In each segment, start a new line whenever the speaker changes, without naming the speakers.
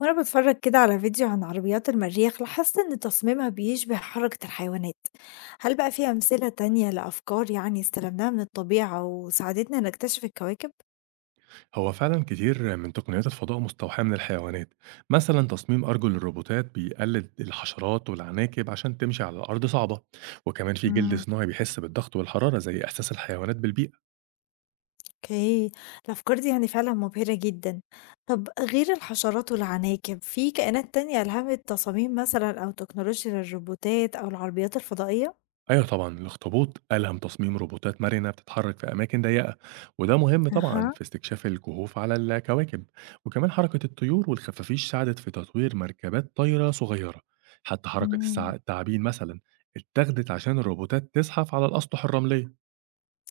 وأنا بتفرج كده على فيديو عن عربيات المريخ لاحظت إن تصميمها بيشبه حركة الحيوانات. هل بقى في أمثلة تانية لأفكار يعني استلمناها من الطبيعة وساعدتنا نكتشف الكواكب؟
هو فعلا كتير من تقنيات الفضاء مستوحاة من الحيوانات. مثلا تصميم أرجل الروبوتات بيقلد الحشرات والعناكب عشان تمشي على الأرض صعبة. وكمان في جلد
امم،
صناعي بيحس بالضغط والحرارة زي إحساس الحيوانات بالبيئة.
اوكي. الأفكار دي يعني فعلا مبهرة جدا. طب غير الحشرات والعناكب في كائنات تانية ألهمت تصاميم مثلا أو تكنولوجيا للروبوتات أو العربيات الفضائية؟
أيوة طبعا الاخطبوط ألهم تصميم روبوتات مرنة بتتحرك في أماكن ضيقة، وده مهم طبعا
أها.
في استكشاف الكهوف على الكواكب. وكمان حركة الطيور والخفافيش ساعدت في تطوير مركبات طايرة صغيرة. حتى حركة
مم.
الثعابين مثلا اتخذت عشان الروبوتات تزحف على الأسطح الرملية.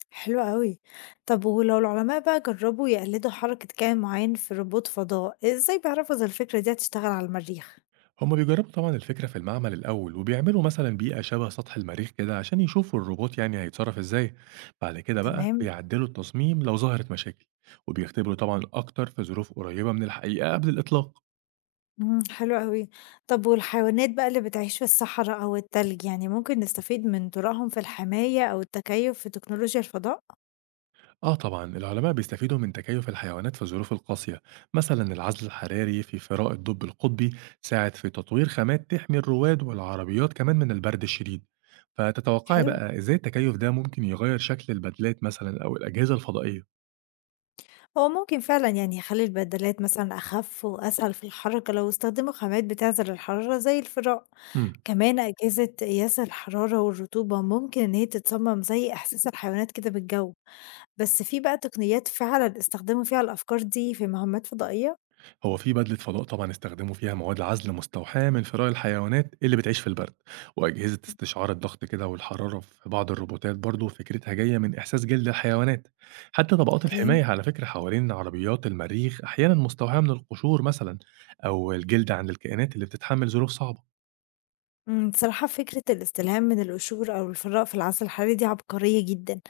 حلو أوي. طب ولو العلماء بقى جربوا يقلدوا حركة كائن معين في روبوت فضاء، إزاي بيعرفوا إذا الفكرة دي هتشتغل على المريخ؟
هما بيجربوا طبعا الفكرة في المعمل الأول، وبيعملوا مثلا بيئة شبه سطح المريخ كده عشان يشوفوا الروبوت يعني هيتصرف ازاي. بعد كده بقى
تمام؟
بيعدلوا التصميم لو ظهرت مشاكل، وبيختبروا طبعا أكتر في ظروف قريبة من الحقيقة قبل الإطلاق.
إمم، حلو أوي. طب والحيوانات بقى اللي بتعيش في الصحراء أو التلج، يعني ممكن نستفيد من طرقهم في الحماية أو التكيف في تكنولوجيا الفضاء؟
آه طبعا العلماء بيستفيدوا من تكيف الحيوانات في الظروف القاسية. مثلا العزل الحراري في فراء الدب القطبي ساعد في تطوير خامات تحمي الرواد والعربيات كمان من البرد الشديد. فتتوقعي
حلو.
بقى ازاي التكيف ده ممكن يغير شكل البدلات مثلا أو الأجهزة الفضائية؟
هو ممكن فعلًا يعني يخلي البدلات مثلًا أخف وأسهل في الحركة لو استخدموا خامات بتعزل الحرارة زي الفراء.
مم.
كمان أجهزة قياس الحرارة والرطوبة ممكن إن هي تتصمم زي إحساس الحيوانات كده بالجو. بس في بقى تقنيات فعلا استخدموا فيها الأفكار دي في مهمات فضائية؟
هو في بدلة فضاء طبعا استخدموا فيها مواد عزل مستوحاة من فراء الحيوانات اللي بتعيش في البرد. وأجهزة استشعار الضغط كده والحرارة في بعض الروبوتات برضو فكرتها جاية من إحساس جلد الحيوانات. حتى طبقات
اوكي.
الحماية على فكرة حوالين عربيات المريخ أحيانا مستوحاة من القشور مثلا، أو الجلد عند الكائنات اللي بتتحمل ظروف صعبة.
بصراحة فكرة الاستلهام من القشور أو الفراغ في العزل الحراري دي عبقرية جدا.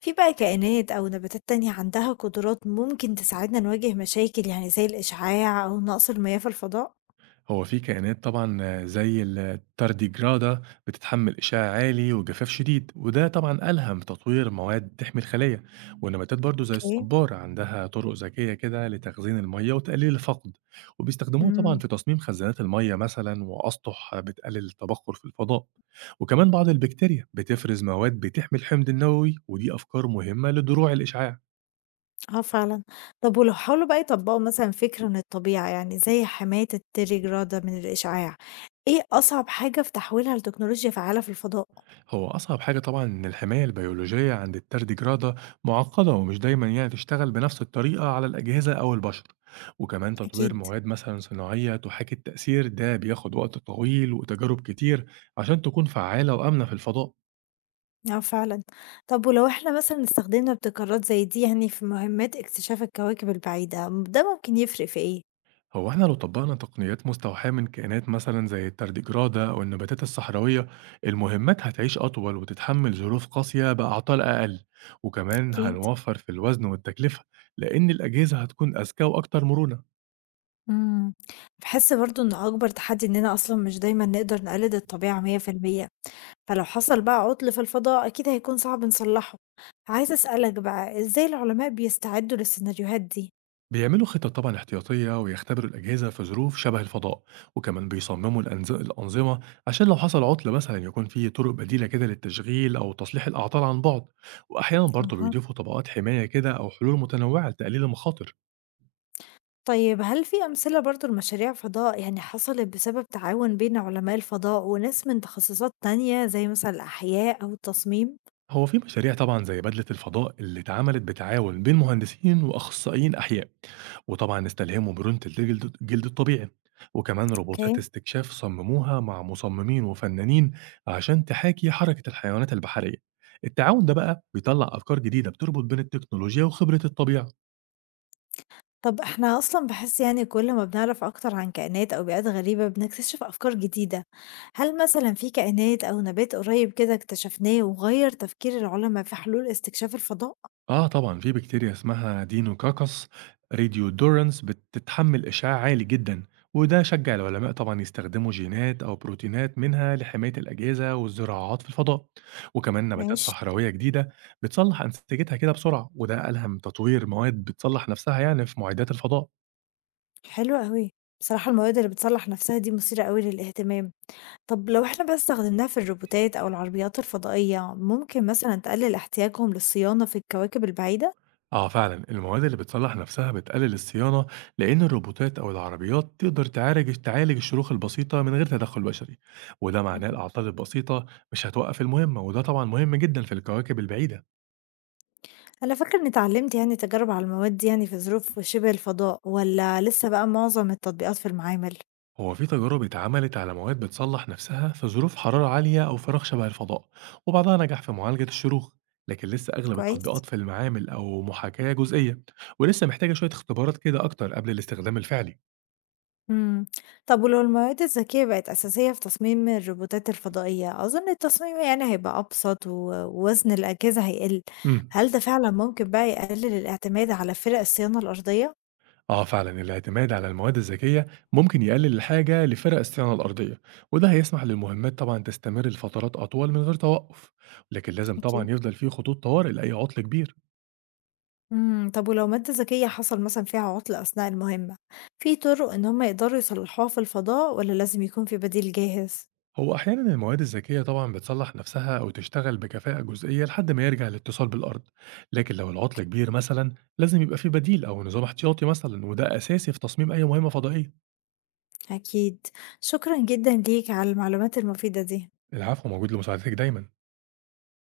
في بقى كائنات أو نباتات تانية عندها قدرات ممكن تساعدنا نواجه مشاكل يعني زي الإشعاع أو نقص المياه في الفضاء؟
هو في كائنات طبعًا زي التارديجرادة بتتحمل إشعاع عالي وجفاف شديد، وده طبعًا ألهم تطوير مواد تحمي الخلية. والنباتات برضه زي
اوكي.
الصبار عندها طرق ذكية كده لتخزين المية وتقليل الفقد، وبيستخدموه طبعًا
مم.
في تصميم خزانات المية مثلًا وأسطح بتقلل التبخر في الفضاء. وكمان بعض البكتيريا بتفرز مواد بتحمي الحمض النووي، ودي أفكار مهمة لدروع الإشعاع.
آه فعلًا. طب ولو حاولوا بقى يطبّقوا مثلًا فكرة من الطبيعة، يعني زي حماية التليجرادة من الإشعاع، إيه أصعب حاجة في تحويلها لتكنولوجيا فعّالة في الفضاء؟
هو أصعب حاجة طبعًا إن الحماية البيولوجية عند التردجرادة معقدة ومش دايمًا يعني تشتغل بنفس الطريقة على الأجهزة أو البشر. وكمان تطوير
أكيد.
مواد مثلًا صناعية تحاكي التأثير ده بياخد وقت طويل وتجارب كتير عشان تكون فعالة وآمنة في الفضاء.
آه فعلًا. طب ولو إحنا مثلًا استخدمنا ابتكارات زي دي يعني في مهمات اكتشاف الكواكب البعيدة، ده ممكن يفرق في إيه؟
هو إحنا لو طبقنا تقنيات مستوحاة من كائنات مثلًا زي التردجرادة أو النباتات الصحراوية، المهمات هتعيش أطول وتتحمل ظروف قاسية بأعطال أقل. وكمان
أكيد.
هنوفر في الوزن والتكلفة لأن الأجهزة هتكون أذكى وأكتر مرونة.
إمم، باحس برضه إن أكبر تحدي إننا أصلًا مش دايمًا نقدر نقلد الطبيعة 100%، فلو حصل بقى عطل في الفضاء أكيد هيكون صعب نصلحه، عايزة أسألك بقى إزاي العلماء بيستعدوا للسيناريوهات دي؟
بيعملوا خطط طبعا احتياطية ويختبروا الأجهزة في ظروف شبه الفضاء. وكمان بيصمموا الأنظمة عشان لو حصل عطل مثلا يكون في طرق بديلة كده للتشغيل أو تصليح الأعطال عن بعد. وأحيانا برضه
أها.
بيضيفوا طبقات حماية كده أو حلول متنوعة لتقليل المخاطر.
طيب هل في أمثلة برضه لمشاريع فضاء يعني حصلت بسبب تعاون بين علماء الفضاء وناس من تخصصات تانية زي مثلًا الأحياء أو التصميم؟
هو في مشاريع طبعًا زي بدلة الفضاء اللي اتعملت بتعاون بين مهندسين وأخصائيين أحياء، وطبعًا استلهموا مرونة الجلد الطبيعي. وكمان روبوتات
أوكي.
استكشاف صمموها مع مصممين وفنانين عشان تحاكي حركة الحيوانات البحرية. التعاون ده بقى بيطلع أفكار جديدة بتربط بين التكنولوجيا وخبرة الطبيعة.
طب إحنا أصلًا باحس يعني كل ما بنعرف أكتر عن كائنات أو بيئات غريبة بنكتشف أفكار جديدة، هل مثلًا في كائنات أو نبات قريب كده اكتشفناه وغيّر تفكير العلماء في حلول استكشاف الفضاء؟
آه طبعًا، في بكتيريا اسمها Deinococcus radiodurans بتتحمل إشعاع عالي جدًا، وده شجّع العلماء طبعًا يستخدموا جينات أو بروتينات منها لحماية الأجهزة والزراعات في الفضاء. وكمان نباتات
ماشي.
صحراوية جديدة بتصلّح أنسجتها كده بسرعة، وده ألهم تطوير مواد بتصلّح نفسها يعني في معدات الفضاء.
حلو أوي، بصراحة المواد اللي بتصلح نفسها دي مثيرة أوي للاهتمام، طب لو إحنا بقى استخدمناها في الروبوتات أو العربيات الفضائية ممكن مثلًا تقلل احتياجهم للصيانة في الكواكب البعيدة؟
آه فعلا المواد اللي بتصلح نفسها بتقلل الصيانة لأن الروبوتات أو العربيات تقدر تعالج الشروخ البسيطة من غير تدخل بشري. وده معناه الأعطال البسيطة مش هتوقف المهمة، وده طبعا مهم جدا في الكواكب البعيدة.
أنا فاكرة إني اتعلمت يعني تجارب على المواد دي يعني في ظروف شبه الفضاء والّا لسه بقى معظم التطبيقات في المعامل؟
هو في تجارب اتعملت على مواد بتصلح نفسها في ظروف حرارة عالية أو فراغ شبه الفضاء، وبعضها نجح في معالجة الشروخ، لكن لسه أغلب
كويس.
التطبيقات في المعامل أو محاكاة جزئية، ولسه محتاجة شوية اختبارات كده أكتر قبل الاستخدام الفعلي.
إمم. طب ولو المواد الذكية بقت أساسية في تصميم الروبوتات الفضائية، أظن التصميم يعني هيبقى أبسط و ووزن الأجهزة هيقل.
امم
هل ده فعلًا ممكن بقى يقلل الاعتماد على فرق الصيانة الأرضية؟
آه فعلا الاعتماد على المواد الذكية ممكن يقلل الحاجة لفرق الصيانة الأرضية، وده هيسمح للمهمات طبعا تستمر لفترات أطول من غير توقف. لكن لازم
أكيد.
طبعا يفضل فيه خطوط طوارئ لأي عطل كبير.
طب ولو مادة ذكية حصل مثلًا فيها عطل أثناء المهمة، في طرق إن هم يقدروا يصلحوها في الفضاء والّا لازم يكون في بديل جاهز؟
هو أحيانا المواد الذكية طبعا بتصلح نفسها أو تشتغل بكفاءة جزئية لحد ما يرجع الاتصال بالأرض. لكن لو العطل كبير مثلا لازم يبقى فيه بديل أو نظام احتياطي مثلا، وده أساسي في تصميم أي مهمة فضائية.
أكيد. شكرا جدا ليك على المعلومات المفيدة دي.
العفو موجود لمساعدتك دايما.